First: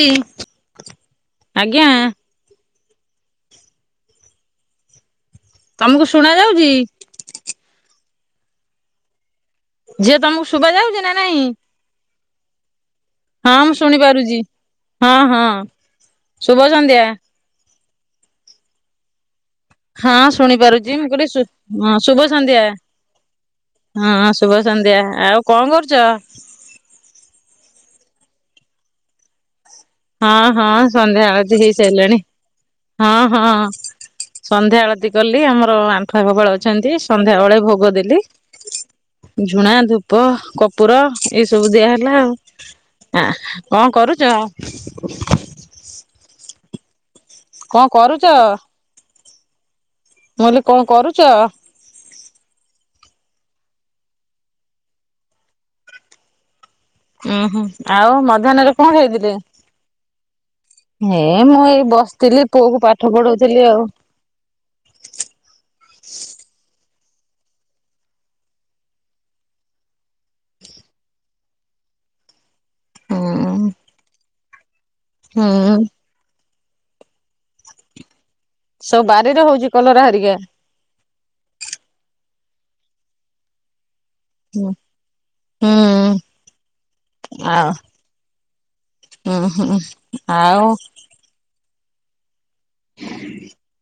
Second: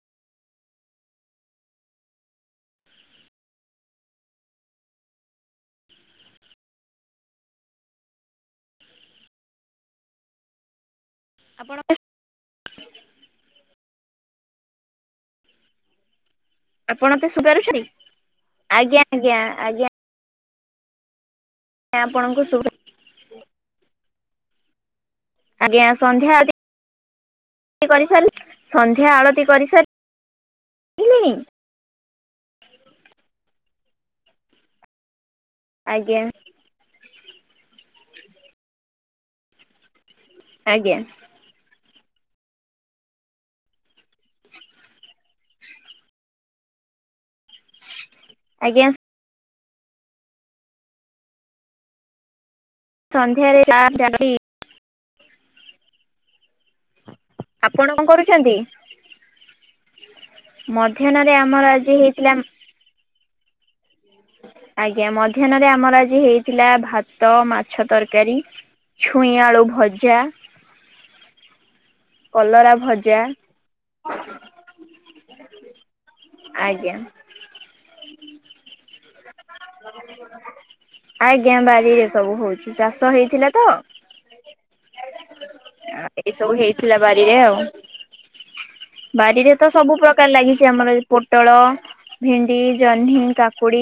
[unintelligible] ଆଜ୍ଞା। [unintelligible] ତମକୁ ଶୁଣା ଯାଉଛି। ଝିଅ ତମକୁ ଶୁବା ଯାଉଛି ନା? ନାଇଁ ଆପଣ [unintelligible] ହଁ ମୁଁ ଶୁଣି ପାରୁଛି, ହଁ, ହଁ। ଶୁଭ ସନ୍ଧ୍ୟା ଆପଣ ତ ସୁଗାରିଶ୍ରୀ ଆଜ୍ଞା, ଆଜ୍ଞା, ଆଜ୍ଞା। ହଁ, ଶୁଣିପାରୁଛି ମୁଁ କହିଲି ଶୁ ହଁ ଶୁଭ ଆପଣଙ୍କୁ ସନ୍ଧ୍ୟା। ଶୁଭୁ ହଁ, ଶୁଭ ସନ୍ଧ୍ୟା, ଆଉ କଣ ଆଜ୍ଞା, କରୁଛ ସନ୍ଧ୍ୟା କରିସାରି ସନ୍ଧ୍ୟା ଆଳତି କରିସାରି ହଁ, ହଁ, ସନ୍ଧ୍ୟା ଆଳତି ହେଇସାଇଲାଣି। ହଁ, ହଁ ସନ୍ଧ୍ୟା ଆଳତି କଲି, ଆମର ଆଜ୍ଞା ଆଣ୍ଠୁଆଗୋପାଳ ଅ ଅଛନ୍ତି, ସନ୍ଧ୍ୟାବେଳେ ଭୋଗ ଦେଲି, ଝୁଣା, ଧୂପ, ଆଜ୍ଞା କପୁର ଏସବୁ ଦିଆ ହେଲା ଆଉ, ଆ କଣ କରୁଛ? କଣ କରୁଚ? ଆଜ୍ଞା। ମୁଁ କହିଲି କଣ କରୁଛ? ସନ୍ଧ୍ୟା ଦେଇ [unintelligible] ଉୁଁ ହୁଁ ଆପଣ କଣ ଆଉ କରୁଛନ୍ତି? ମଧ୍ୟାହ୍ନରେ କଣ ହେଇଥିଲେ? ହେ ମଧ୍ୟାହ୍ନରେ ମୁଁ ଆମର ଏଇ ଆଜି ହେଇଥିଲା ବସିଥିଲି ପୁଅକୁ ପାଠ ପଢଉଥିଲି ଆଉ। ଆଜ୍ଞା ମଧ୍ୟାହ୍ନରେ ଆମର ଆଜି ହେଇଥିଲା ଭାତ ମାଛ ତରକାରୀ ଛୁଇଁଆଳୁ ଭଜା କଲରା ଭଜା ହୁଁ ହୁଁ। ଆଜ୍ଞା। ସବୁ ବାରିରେ ହଉଚି କଲରା ହେରିକା ଆଜ୍ଞା ବାରିରେ ସବୁ ହଉଚି ଚାଷ ହେଇଥିଲା ତ ହୁଁ। ଏସବୁ ହେଇଥିଲା ବାରିରେ ଆଉ। ହୁଁ ବାରିରେ ତ ହୁଁ ସବୁ ପ୍ରକାର ଆଉ ଲାଗିଚି ଆମର ପୋଟଳ ଭେଣ୍ଡି ଜହ୍ନି, କାକୁଡି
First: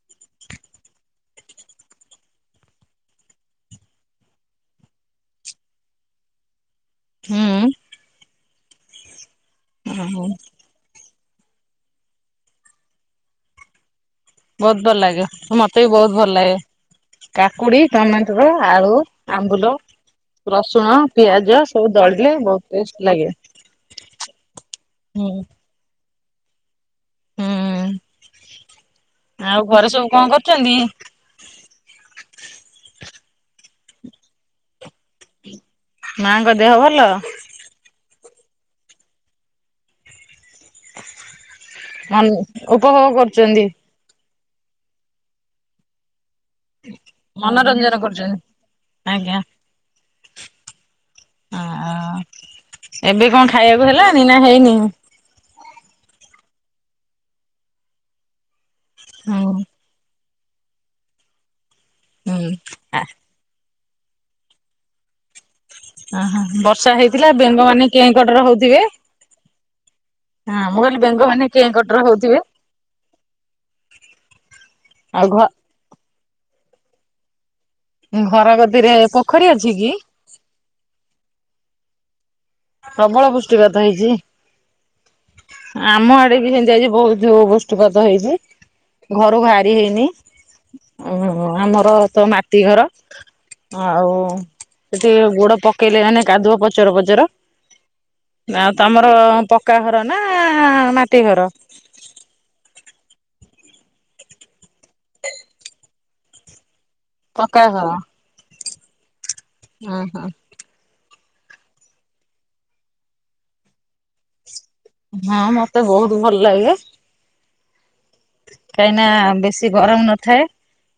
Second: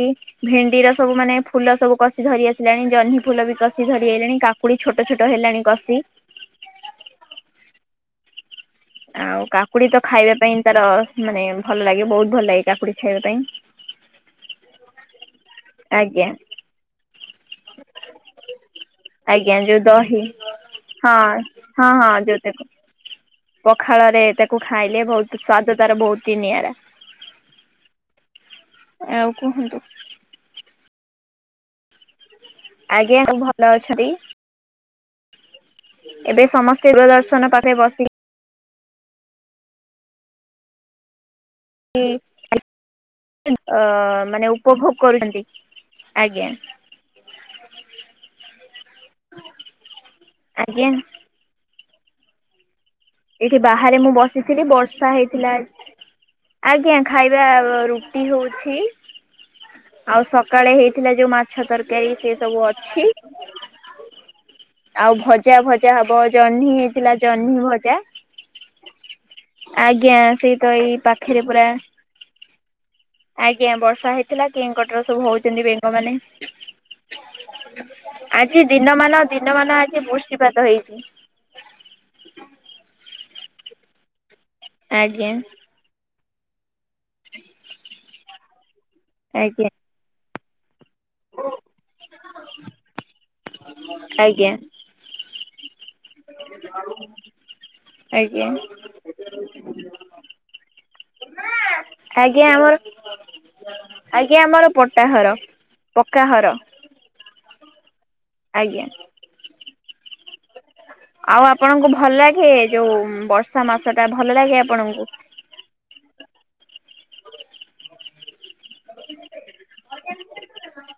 ଭେଣ୍ଡିର ସବୁ ମାନେ ଫୁଲ ସବୁ କଷି ଧରି ଆସିଲାଣି ଜହ୍ନି ଫୁଲ ବି କଷି ଧରି ହେଲାଣି କା କକୁଡି ଛୋଟ ଛୋଟ ହେଲାଣି କସି ହୁଁ। ଆଉ କାକୁଡି ତ ଖାଇବା ପାଇଁ ତାର ମାନେ ଭଲ ଲାଗେ ବହୁତ ଭଲ ଲାଗେ କାକୁଡି ଖାଇବା ପାଇଁ। ବହୁତ ଭଲ ଲାଗିବ ମତେ ବି ବହୁତ ଆଜ୍ଞା ଭଲ ଲାଗେ କାକୁଡି ଟମାଟର ଆଳୁ ଆଜ୍ଞା ଆମ୍ବୁଲ, ଯୋଉ ଦହି ରସୁଣ, ହଁ ପିଆଜ ହଁ ସବୁ ହଁ ଦଳିଲେ ଯୋଉ ତାକୁ ବହୁତ ଟେଷ୍ଟ ଲାଗେ ପଖାଳରେ ତାକୁ ଖାଇଲେ ହୁଁ ବହୁତ ସ୍ଵାଦ ତାର ବହୁତ ହି ନିଆରା। ହୁଁ ଆଉ ଘରେ ସବୁ କଣ କରୁଚନ୍ତି? ଆଜ୍ଞା, ସବୁ ଭଲ ଅଛନ୍ତି। ମାଙ୍କ ଏବେ ଦେହ ସମସ୍ତେ ଭଲ? ଦୂରଦର୍ଶନ ପାଖରେ ବସି ମନ ଉପଭୋଗ କରୁଚନ୍ତି। ତ ମାନେ ଉ ଉପଭୋଗ କରୁଚନ୍ତି ଆଜ୍ଞା। ମନୋରଞ୍ଜନ କରୁଚନ୍ତି ଆଜ୍ଞା। ଆଜ୍ଞା। ଅ ହ। ଏଇଠି ବାହାରେ ମୁଁ ବସିଥିଲି ବର୍ଷା ହେଇଥିଲା ଆଜି ଆଜ୍ଞା ଖାଇବା ରୁଟି ହଉଛି। ହୁଁ। ଆଉ ସକାଳେ ହେଇଥିଲା ଯୋଉ ମାଛ ତରକାରୀ ସେ ହୁଁ ସବୁ ଅଛି ଆଉ ଭଜା ଭଜା ହବ ଜହ୍ନି ହେଇଥିଲା ଜହ୍ନି ଭଜା ଢ ର ହଉଥିବେ ଆଜ୍ଞା ସେଇ ତ ଏଇ ପାଖରେ ପୁରା ର ହଉଥିବେ ଆଜ୍ଞା, ବର୍ଷା ହେଇଥିଲା କେଁକଟର ସବୁ ଆଉ ଘ ହଉଚନ୍ତି ବେଙ୍ଗ ମାନେ ଘର ଆଜି କତିରେ ଦିନମାନ ପୋଖରୀ ଅଛି ଦିନମାନ କି? ଆଜି ବୃଷ୍ଟିପାତ ହେଇଚି। ପ୍ରବଳ ବୃଷ୍ଟିପାତ ହେଇଚି। ଆଜ୍ଞା। ଆମ ଆଡେ ବି ସେମିତି ଆଜି ବହୁତ ବୃଷ୍ଟିପାତ ହେଇଚି। ଘରୁ ବାହାରି ଆଜ୍ଞା ହେଇନି ଆମର ତ ମାଟି ଘର। ଆଉ ଆଜ୍ଞା ସେଠି ଗୋଡ ପକେଇଲେ ମାନେ କାଦୁଅ ପଚର ପଚର। ଆଜ୍ଞା ଆଉ ତମର ପକ୍କା ଘର ନା ମାଟି ଘର? ଆଜ୍ଞା ଆମର ଆଜ୍ଞା ଆମର ପଟା ଘର ପକ୍କା ଘର। ପକା ଘର, ଆଜ୍ଞା, ହଁ-ହଁ, ଆଉ ଆପଣଙ୍କୁ ଭଲ ଲାଗେ ଯୋଉ ବର୍ଷା ମାସ ଟା ଭଲ ଲାଗେ ଆପଣଙ୍କୁ? ହଁ ମତେ ବହୁତ୍ ଭଲ ଲାଗେ, କାହିଁନା ବେଶୀ ଗରମ୍ ନଥାଏ,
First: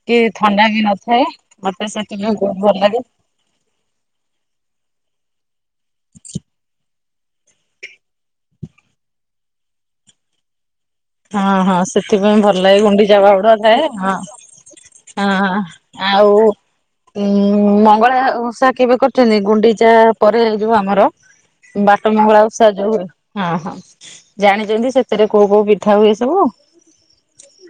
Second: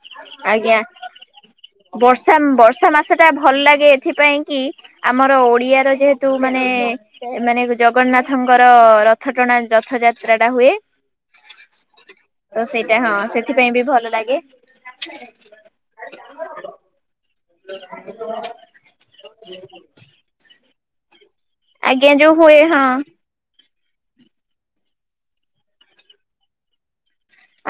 କି ଥଣ୍ଡା ଆଜ୍ଞା ବି ନଥାଏ ମତେ ସେଥିପାଇଁ ବହୁତ୍ ଭଲ ଲାଗେ, ତା ଭଲ ଲାଗେ ଏଥିପାଇଁ କି ଆମର ଓଡିଆ ତ ଯେହେତୁ ମାନେ ଏ ମାନେ ଜଗନ୍ନାଥଙ୍କ୍ ଙ୍କର ରଥ ଟଣା ରଥଯାତ୍ରା ଟା ହୁଏ, ହଁ-ହଁ ସେଥିପାଇଁ ତ ଭଲ ଲାଗେ ସେଇଟା ହଁ ଗୁଣ୍ଡିଚା ବାହୁଗୁଡ଼ା ସେଥିପାଇଁ ଥାଏ ବି ଭଲ ହଁ, ଲାଗେ। ହଁ-ହଁ ଆଉ ଦେ ଉଁ ମଙ୍ଗଳା ଓଷା କେବେ କରିୁଛନ୍ତି ଗୁଣ୍ଡିଚା ପରେ ଏ ଯୋଉ ଆମର? ବାଟ ଆଜ୍ଞା ଯୋଉ ମଙ୍ଗଳା ହୁଏ ଓଷା ହଁ ଯୋଉ, ହଁ-ହଁ ଜାଣିଛନ୍ତି ସେଥିରେ କୋଉ-କୋଉ ପିଠା ହୁଏ ସବୁ ଆଉ,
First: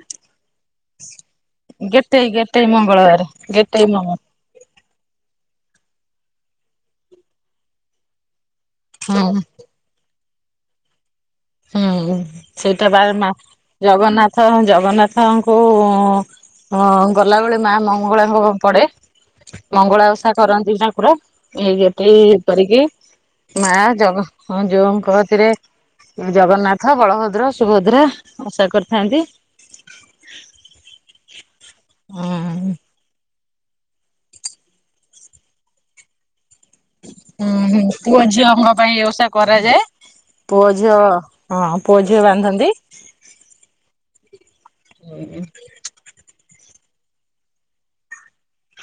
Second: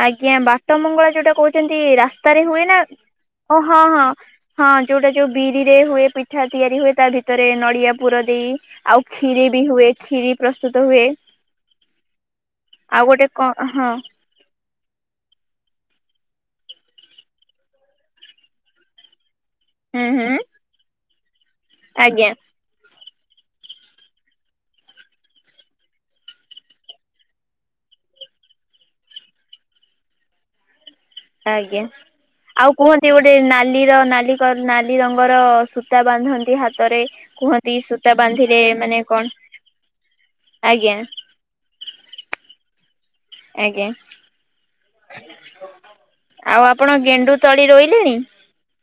ଆଜ୍ଞା ବାଟ ମଙ୍ଗଳା ଯୋଉଟା କହୁଛନ୍ତି ଗେଟେଇ ରାସ୍ତାରେ ହୁଏ ଗେଟେଇ ନା ମଙ୍ଗଳବାର ଓ ହଁ, ଗେଟେଇ ମଙ୍ଗ ହଁ ଯୋଉଟା ଯୋଉ ବିରିରେ ହୁଏ ପିଠା ତିଆରି ହୁଏ ତା ଭିତରେ ନଡିଆ ପୁର ଦେଇ, ଆଉ ହଁ କ୍ଷୀରି ବି ହୁଏ କ୍ଷୀରି ପ୍ରସ୍ତୁତ ହୁଏ, ହୁଁ ସେଇଟା ଆଉ ବାର୍ ଗୋଟେ ମା କଣ ହଁ ଜଗନ୍ନାଥ ତ ଜଗନ୍ନାଥଙ୍କୁ ଗଁ-ଗଁ ଗଲାବେଳେ ମା ମଙ୍ଗଳା ପ ପଡ଼େ, ହୁଁ ମଙ୍ଗଳା ଓଷା ହୁଁ କରନ୍ତି ଠାକୁର ଏଗେଧେଇ, ଆଜ୍ଞା କରିକି ମା ଜଗ ହଁ ଯୋଉଙ୍କକତିରେ, ଜଗନ୍ନାଥ ବଳଭଦ୍ର ସୁଭଦ୍ରା ଆଶା କରିଥାନ୍ତି, ଆଜ୍ଞା ଉଁ ଆଉ କୁହ ନ୍ତି ଗୋଟେ ନାଲି ର ନାଲି କର୍ ନାଲି ରଙ୍ଗର ସୂତା ବାନ୍ଧନ୍ତି ହାତ୍ ହୁଁ-ହୁଁ ପୁଅ ଝିଅଙ୍କ ପାଇଁ ମାନେ କଣ ଓଷା କରାଯାଏ ପୁଅ ଆଜ୍ଞା ଝିଅ, ହଁ ପୁଅଝିଅ ବାନ୍ଧନ୍ତି, ଆଜ୍ଞା ଆଉ ଆପଣ ଗେଣ୍ଡୁ ତଳି ରୋଇଲେଣି?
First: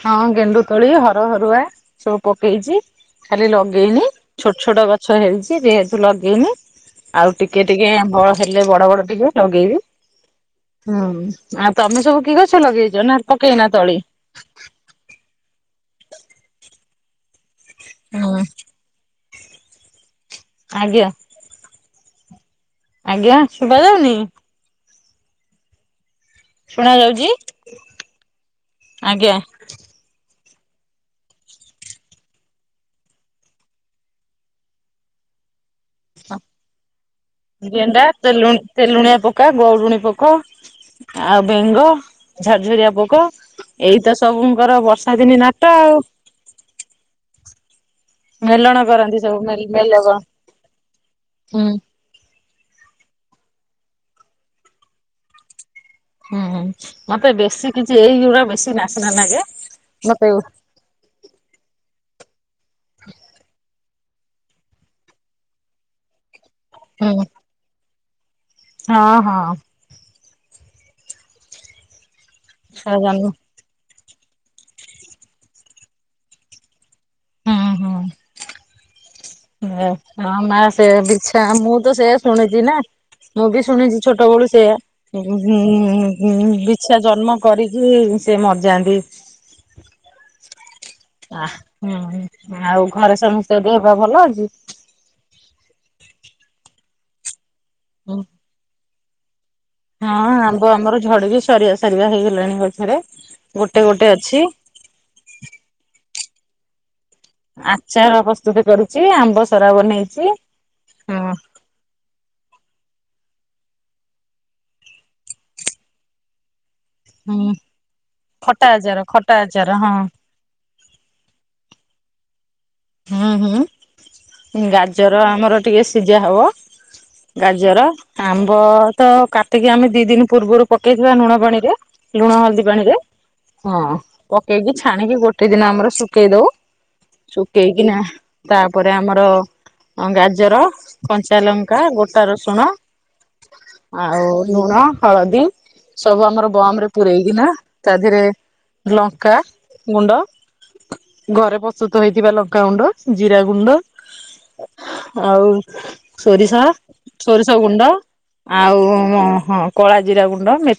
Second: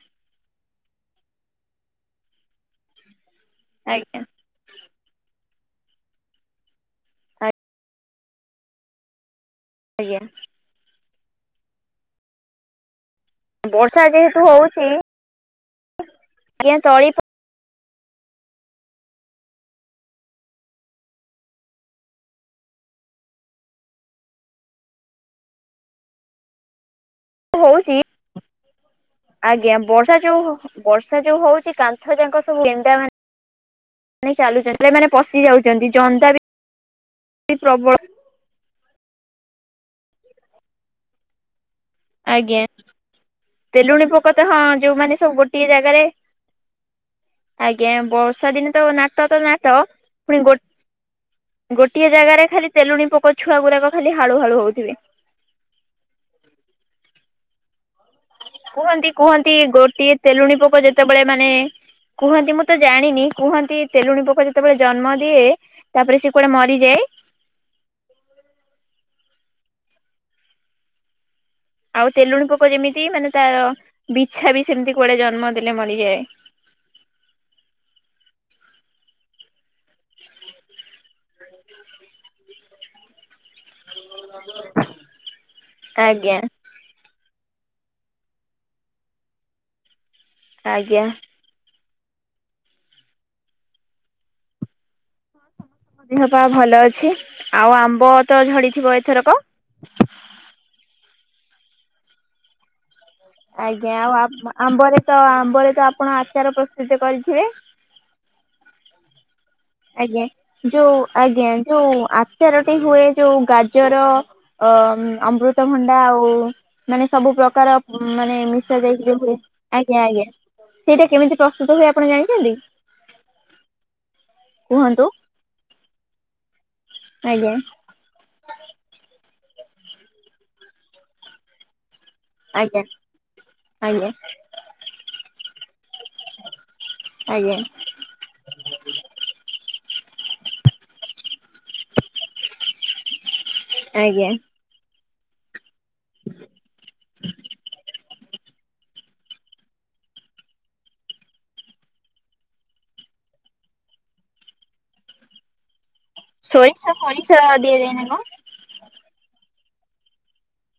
ହଁ ଗେଣ୍ଡୁ ତଳି ହର ହରୁଆ ସବୁ ପକେଇଛି ଖାଲି ଲଗେଇନି, ଆଜ୍ଞା। ଛୋଟ୍-ଛୋଟ ଗଛ ହେଇଛି ଯେହେତୁ ଲଗେଇନି, ଆଉ ଟିକେ-ଟିକେ କଅଁଳ ହେଲେ ବଡ଼ ବଡ଼ ଟିକେ ଲଗେଇବି, ଆଜ୍ଞା, ହୁଁ ଆଉ ତମେ ସବୁ କି ଗଛ ଲଗେଇଛ ନା? ପକେଇନା ତଳି ବର୍ଷା ଯେହେତୁ ହଉଛି ଆଜ୍ଞା ତଳି ପ ହୁଁ, ଆଜ୍ଞା, ଆଜ୍ଞା ଶୁଭାଯାଉନି? ଶୁଣା ଯାଉଛି। ହଉଛି ଆଜ୍ଞା ବର୍ଷା ଯୋଉ ହଉ ବର୍ଷା ଯୋଉ ହଉଛି କାନ୍ଥ ଯାକ ସବୁ ଗେଣ୍ଡା ମାନ୍, ମାନେ ଚାଲୁଛନ୍ତି ନାଇଁ ମାନେ ପଶି ଯାଉଛନ୍ତି, ଜନ୍ଦା ବି ଆ ପ୍ରବଳ ଗେଣ୍ଡା, ତେଲୁନ୍ ତେଲୁଣିଆ ପକା, ଗରୁଣୀ ପୋକ ଆ ବେଙ୍ଗ, ଆଜ୍ଞା ଝରଝୁରିଆ ପୋକ ତେଲୁଣି ଏଇତ ପୋକ ତ ହଁ ସବୁଙ୍କର ଯୋଉମାନେ ବର୍ଷା ସବୁ ଦିନି ଗୋଟିଏ ନାଟ ଆଉ, ଜାଗାରେ ଆଜ୍ଞା ବର୍ଷା ଦିନେ ମେଲଣ ତ ଗ କରନ୍ତି ନାଟ ସବୁ ତ ନାଟ ମେଲଗ ପୁଣି ହୁଁ। ଗୋଟ୍- ଗୋଟ୍ ଗୋଟିଏ ଜାଗାରେ ଖାଲି ତେଲୁଣି ପୋକ ଛୁଆ ଗୁରାକ ଖାଲି ହାଳୁ ହାଳୁ ହଉଥିବେ। ହୁଁ ହୁଁ ମତେ ବେଶୀ କିଛି ଏଇ ଯୋଉ ଗୁଡା ବେଶୀ। ନାସିନା କୁହନ୍ତି ଲାଗେ କୁହନ୍ତି ଗୋଟିଏ ମତେ ହୁଁ ତେଲୁଣି ପୋକ ଯେତେବେଳେ ମାନେ। କୁହନ୍ତି ମୁଁ ତ ଜାଣିନି କୁହନ୍ତି ତେଲୁଣିପୋକ ଯେତେବେଳେ ଜନ୍ମ ଦିଏ ତାପରେ ସେ କୁଆଡେ ମରିଯାଏ। ହଁ ହଁ। ଆଉ ତେଲୁଣି ପୋକ ଯେମିତି ସଜନ ମାନେ ତାର ବିଛା ବି ସେମିତି କୁଆଡେ ଜନ୍ମ ଦେଲେ ମରିଯାଏ। ଉଁ ହୁଁ। ମୋ ମୋ ମା ସେଇଆ ବିଛା ମୁଁ ତ ସେୟା ଶୁଣିଚି ନା। ମୁଁ ବି ଶୁଣିଛି ଛୋଟବେଳୁ ସେଇଆ ଗୁଁ ଉଁ ଗୁଁ ଆଜ୍ଞା। ବି ବିଛା ଜନ୍ମ କରିକି ସେ ମରିଯାନ୍ତି। ଆଜ୍ଞା ଆଃ ହୁଁ ଆଉ ଘରେ ସମସ୍ତେ ଦେହପା ଭଲ ଅଛି। ହଁ ଧିଅ ପା ଭଲ ଅଛି ଆଉ ଆମ୍ବ ତ ଝଡିଥିବ ଏଇ ଥର କ? ହଁ ଆମ୍ବ ଆମର ଝଡିକି ସରିବା ସରିବା ହେଇଗଲାଣି ଗଛରେ। ଗୋଟେ ଆଜ୍ଞା ଗୋଟେ ଆଉ ଅଛି ଆମ୍ ଆମ୍ବରେ ତ ଆମ୍ବରେ ତ ଆପଣ ଆଚାର ପ୍ରସ୍ତୁତି କରିଥିବେ। ଆଚାର ପ୍ରସ୍ତୁତି କରୁଚି ଆମ୍ବ ସରା ଆଜ୍ଞା ବନେଇଚି ଯୋଉ ହୁଁ। ଆଜ୍ଞା ଯୋଉ ଆଚାରଟି ହୁଏ ଯୋଉ ଗାଜର। ଅ ଅମୃତଭଣ୍ଡା ଆଉ। ମାନେ ସବୁ ହୁଁ ପ୍ରକାର ମାନେ ଖଟା ମିସା ଆଚାର ଯାଇକି ଯୋଉ ଖଟା ହୁଏ ଆଚାର ହଁ ଆଜ୍ଞା ଆଜ୍ଞା। ସେଇଟା କେମିତି ପ୍ରସ୍ତୁତ ହୁଏ ଆପଣ ଜାଣିଚନ୍ତି। ହୁଁ ହୁଁ କୁହନ୍ତୁ ଗାଜର ଆମର ଟିକେ ସିଝା ହବ। ଆଜ୍ଞା ଗାଜର। ଆମ୍ବ ତ କାଟିକି ଆମେ ଦି ଦିନି ପୂର୍ବରୁ ପକେଇଥିବା ଲୁଣପାଣିରେ। ଲୁଣ ହଳଦୀ ଆଜ୍ଞା। ପାଣିରେ ହଁ ଆଜ୍ଞା ପକେଇକି ଛାଣିକି ଗୋଟେ ଦିନ ଆମର ଶୁଖେଇ ଦଉ। ଆଜ୍ଞା ଶୁଖେଇ କିନା। ତାପରେ ଆମର ଗାଜର କଞ୍ଚା ଲଙ୍କା ଗୋଟା ରସୁଣ। ଆଉ ଆଜ୍ଞା। ଲୁଣ ହଳଦୀ। ସବୁ ଆମର ବମ୍ ରେ ପୁରେଇକିନା ତା ଧିଏରେ। ଲଙ୍କା ଗୁଣ୍ଡ ଘରେ ପ୍ରସ୍ତୁତ ହେଇଥିବା ଲଙ୍କ୍ ଲଙ୍କା ଗୁଣ୍ଡ ଜିରା ଗୁଣ୍ଡ ଆଉ। ସୋରିଷ ସୋରିଷ ଗୁଣ୍ଡ ଦିଆଯାଏ ନା କଣ ଆଉ ହଁ କଳା ଜିରା ଗୁଣ୍ଡ ମେ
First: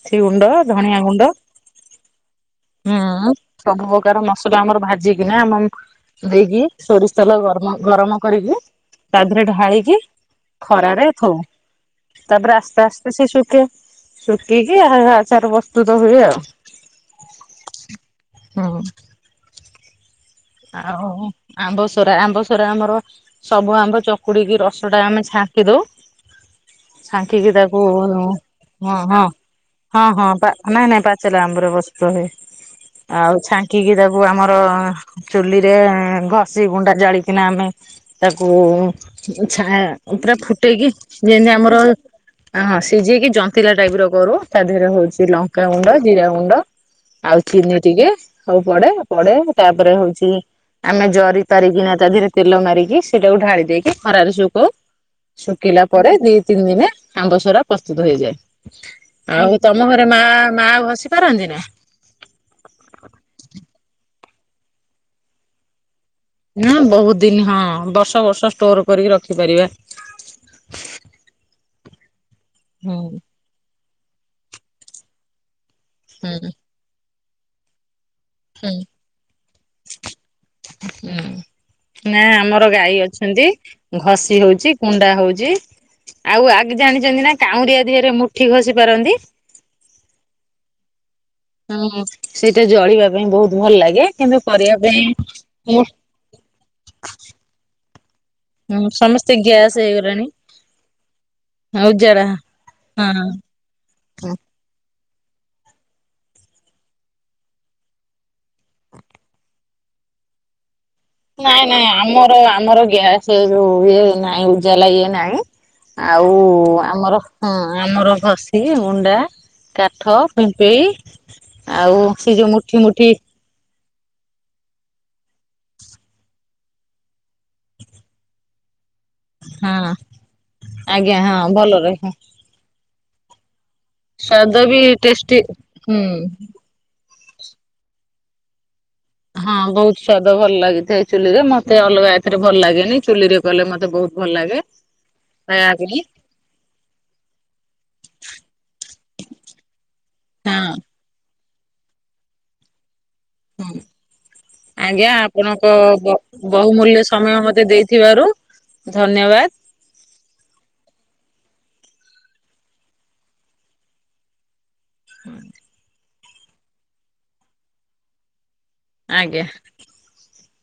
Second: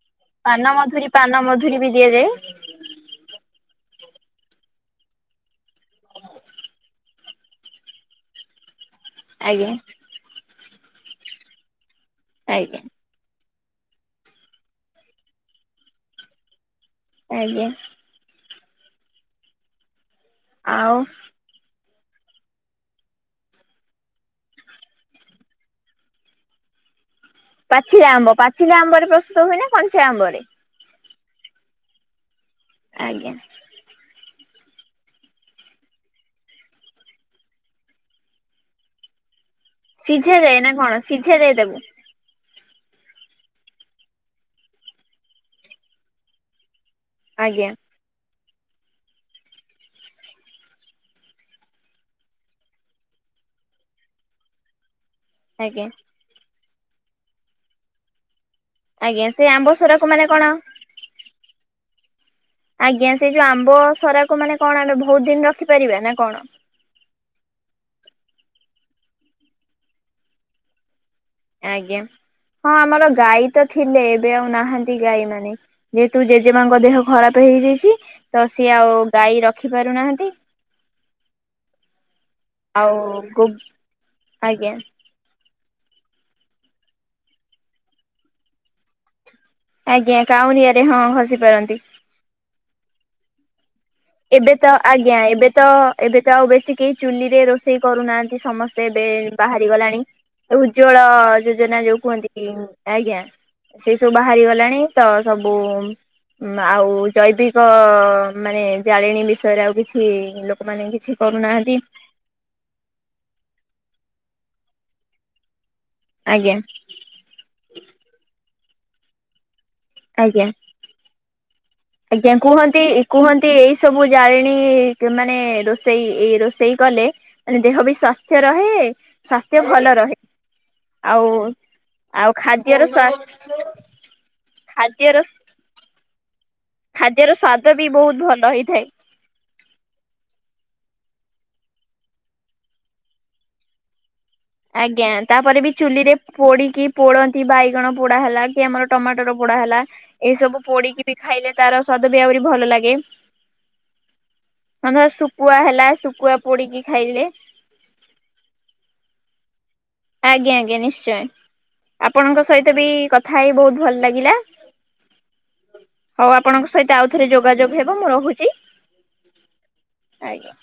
ପାନ ମଧୁରୀ ପାନ ମଧୁରୀ ବି ଦିଆଯାଏ। ହୁଁ ସବୁପକାର ମସଲା ଆମର ଭାଜିକିନା ଆମ ଦେଇକି। ସୋରିଷ ତେଲ ଗର୍ମ ଗରମ କରିକି ତା ଦେହରେ ଆଜ୍ଞା। ଢାଳିକି। ଖରାରେ ଥୋଉ ତାପରେ ଆଜ୍ଞା ଆସ୍ତେ ଆସ୍ତେ। ସେ ଶୁକେ ଶୁକିକି ଆଉ ଆଚାର ପ୍ରସ୍ତୁତ ହୁଏ ଆଉ। ଆଜ୍ଞା। ହୁଁ। ଆଉ ଆମ୍ବସରା ଆମ୍ବସରା ଆମର। ସବୁ ଆମ ଚକୁଡିକି ରସ ଟା ଆମେ ଛାଙ୍କି ଦଉ। ଛାଙ୍କିକି ତାକୁ ହଁ ପାଚିଲା ଆମ୍ବ ପାଚିଲା ହଁ ଆମ୍ବରେ ପ୍ରସ୍ତୁତ ହୁଏ ନା କଞ୍ଚା ହଁ ହଁ ଆମ୍ବରେ? ତା ନାଇଁ ନାଇଁ ପାଚିଲା ଆମ୍ବରେ ପ୍ରସ୍ତୁତ ହୁଏ ଆଜ୍ଞା ଆଉ ଛାଙ୍କିକି ତାକୁ ଆମର। ଚୁଲିରେ ଘଷି ଗୁଣ୍ଡା ଜାଳିକିନା ଆମେ ତାକୁ। ଛା ସିଝା ପୂରା ଯାଏ ନା ଫୁଟେଇ କି କଣ ସିଝା ଯେମିତି ଯାଏ ତାକୁ ଆମର। ଅ ହଁ ସିଝେଇ କି ଜନ୍ତିଲା ଟାଇପ ର କରୁ ତା ଦିହେରେ ହଉଚି ଲଙ୍କାଗୁଣ୍ଡ ଜିରା ଗୁଣ୍ଡ। ଆଉ ଆଜ୍ଞା। ଚିନି ଟିକେ ସବୁ ପଡେ ପଡେ ତାପରେ ହଉଚି। ଆମେ ଜରି ପାରିକିନା ତା ଦେହେରେ ତେଲ ମାରିକି ସେଇଟାକୁ ଢାଳି ଦେଇକି ଖରାରେ ସୁକୋଉ ଶୁକିଲା ଆଜ୍ଞା ପରେ ଦି ତିନି ଦିନେ ଆମ୍ବ ସରା ପ୍ରସ୍ତୁତ ହେଇଯାଏ। ଆଜ୍ଞା ସେ ଆଉ ଆମ୍ବ ତମ ସରାକୁ ଘରେ ମା ମାନେ କଣ ମା ଘସି ପାରନ୍ତିନି? ଆଜ୍ଞା ସେଇ ଯୋଉ ଆମ୍ବ ସରାକୁ ମାନେ କଣ ଆମେ ବୋହୁତି ଦିନି ରଖିପାରିବା ନା କଣ? ହଁ ବୋହୁତି ଦିନି ହଁ ବର୍ଷ ବର୍ଷ ଷ୍ଟୋର କରିକି ରଖିପାରିବା। ଆଜ୍ଞା ହଁ ହୁଁ ଆମର ଗାଈ ତ ଥିଲେ ଏବେ ଆଉ ନାହାନ୍ତି ଗାଈ ମାନେ। ଯେହେତୁ ହୁଁ ଜେଜେମାଙ୍କ ଦେହ ଖରାପ ହେଇଯାଇଛି ତ ସିଏ ହୁଁ ଆଉ ଗାଈ ରଖି ପାରୁନାହାନ୍ତି। ହୁଁ। ନା ଆମର ଆଉ ଗାଈ ଗୋ ଅଛନ୍ତି ଘଷି ଆଜ୍ଞା ହଉଚି କୁଣ୍ଡା ହଉଚି। ଆଉ ଆଗେ ଜାଣିଛନ୍ତି ନା କାଉଁରିଆ ଦିହରେ ମୁଠି ଖଷି ପାରନ୍ତି? ଆଜ୍ଞା କାଉଁରିଆରେ ହଁ ଘସି ହୁଁ ସେଇଟା ଜଳିବା ପାଇଁ ବହୁତୁ ଭଲ ଲାଗେ। କିନ୍ତୁ ଏବେ ତ କରିବା ପାଇଁ ଆଜ୍ଞା ଏବେ ତ ଏବେ ତ ଆଉ ବେଶୀ କେହି ଚୁଲିରେ ରୋଷେଇ କରୁନାହାନ୍ତି। ସମସ୍ତେ ଏବେ ସମସ୍ତେ ବାହାରି ଗ୍ୟାସ୍ ଗଲାଣି। ହେଇଗଲାଣି ଉଜ୍ଜ୍ଵଳ ଯୋଜନା ଆଉ ଯୋଉ ଉଜାଡା କୁହନ୍ତିକି ଆଜ୍ଞା। ହଁ ସେଇ ସବୁ ବାହାରି ଗଲାଣି ତ ସବୁ ଆଉ ଜୈବିକ ମାନେ ଜାଳେଣୀ ବିଷୟରେ ଆଉ କିଛି ଲୋକମାନେ କିଛି ନାଇଁ କରୁନାହାନ୍ତି ନାଇଁ ଆମର ଆମର ଗ୍ୟାସ ଯୋଉ ଇଏ ନାହିଁ ଉଜାଲା ଇଏ ନାହିଁ। ଆଉ ଆଜ୍ଞା ଆମର ହଁ ଆମର ଘସି ଉଣ୍ଡା। କାଠ ଆଜ୍ଞା। ପିମ୍ପେଇ ଆଉ ସେ ଯୋଉ ମୁଠି ମୁଠି ତେ ଏଇ ସବୁ ଜାଳେଣୀ ମାନେ ରୋଷେଇ ଏ ରୋଷେଇ କଲେ ମାନେ ଦେହ ବି ସ୍ଵାସ୍ଥ୍ୟ ରହେ। ସ୍ୱାସ୍ଥ୍ୟ ହଁ ଭଲ ରହେ ଆଜ୍ଞା ଆଉ ହଁ ଭଲ ରହେ ଆଉ ଖାଦ୍ୟର ସ୍ୱ ସ୍ୱାଦ ବି ଟେଷ୍ଟି ହୁଁ। ଖାଦ୍ୟର ସ୍ୱାଦ ବି ବହୁତୁ ଭଲ ହୋଇଥାଏ। ହଁ ବହୁତୁ ସ୍ୱାଦ ଭଲ ଲାଗିଥାଏ ଏଇ ଚୁଲି ରେ ମତେ ଅଲଗା ଏଥିରେ ଭଲ ଲାଗେନି ଚୁଲି ରେ କଲେ ମତେ ବହୁତୁ ଭଲ ଲାଗେ। ଆଜ୍ଞା ତାପରେ ଖାଇବା ବି ପାଇଁ ଚୁଲିରେ ପୋଡିକି ପୋଡନ୍ତି ବାଇଗଣ ପୋଡା ହେଲା କି ଆମର ଟମାଟୋର ପୋଡା ହେଲା। ଏଇ ହଁ ସବୁ ହଁ ପୋଡିକି ବି ଖାଇଲେ ତାର ସ୍ଵାଦ ବି ଆହୁରି ଭଲ ଲାଗେ। ହଁ ଧର ଆଜ୍ଞା ଶୁଖୁଆ ଆପଣଙ୍କ ହେଲା ବ ଶୁଖୁଆ ପୋଡିକି ବହୁମୂଲ୍ୟ ଖାଇଲେ ସମୟ ମତେ ଦେଇ ଥିବାରୁ ଧନ୍ୟବାଦ। ଆଜ୍ଞା ଆଜ୍ଞା ନିଶ୍ଚୟ ଆପଣଙ୍କ ସହିତ ବି କଥା ହେଇ ବହୁତୁ ଭଲ ଲାଗିଲା। ହୁଁ। ହଉ ଆପଣଙ୍କ ସହିତ ଆଉ ଥରେ ଯୋଗାଯୋଗ ହେବ ମୁଁ ରହୁଚି। ଆଜ୍ଞା। ଆଜ୍ଞା।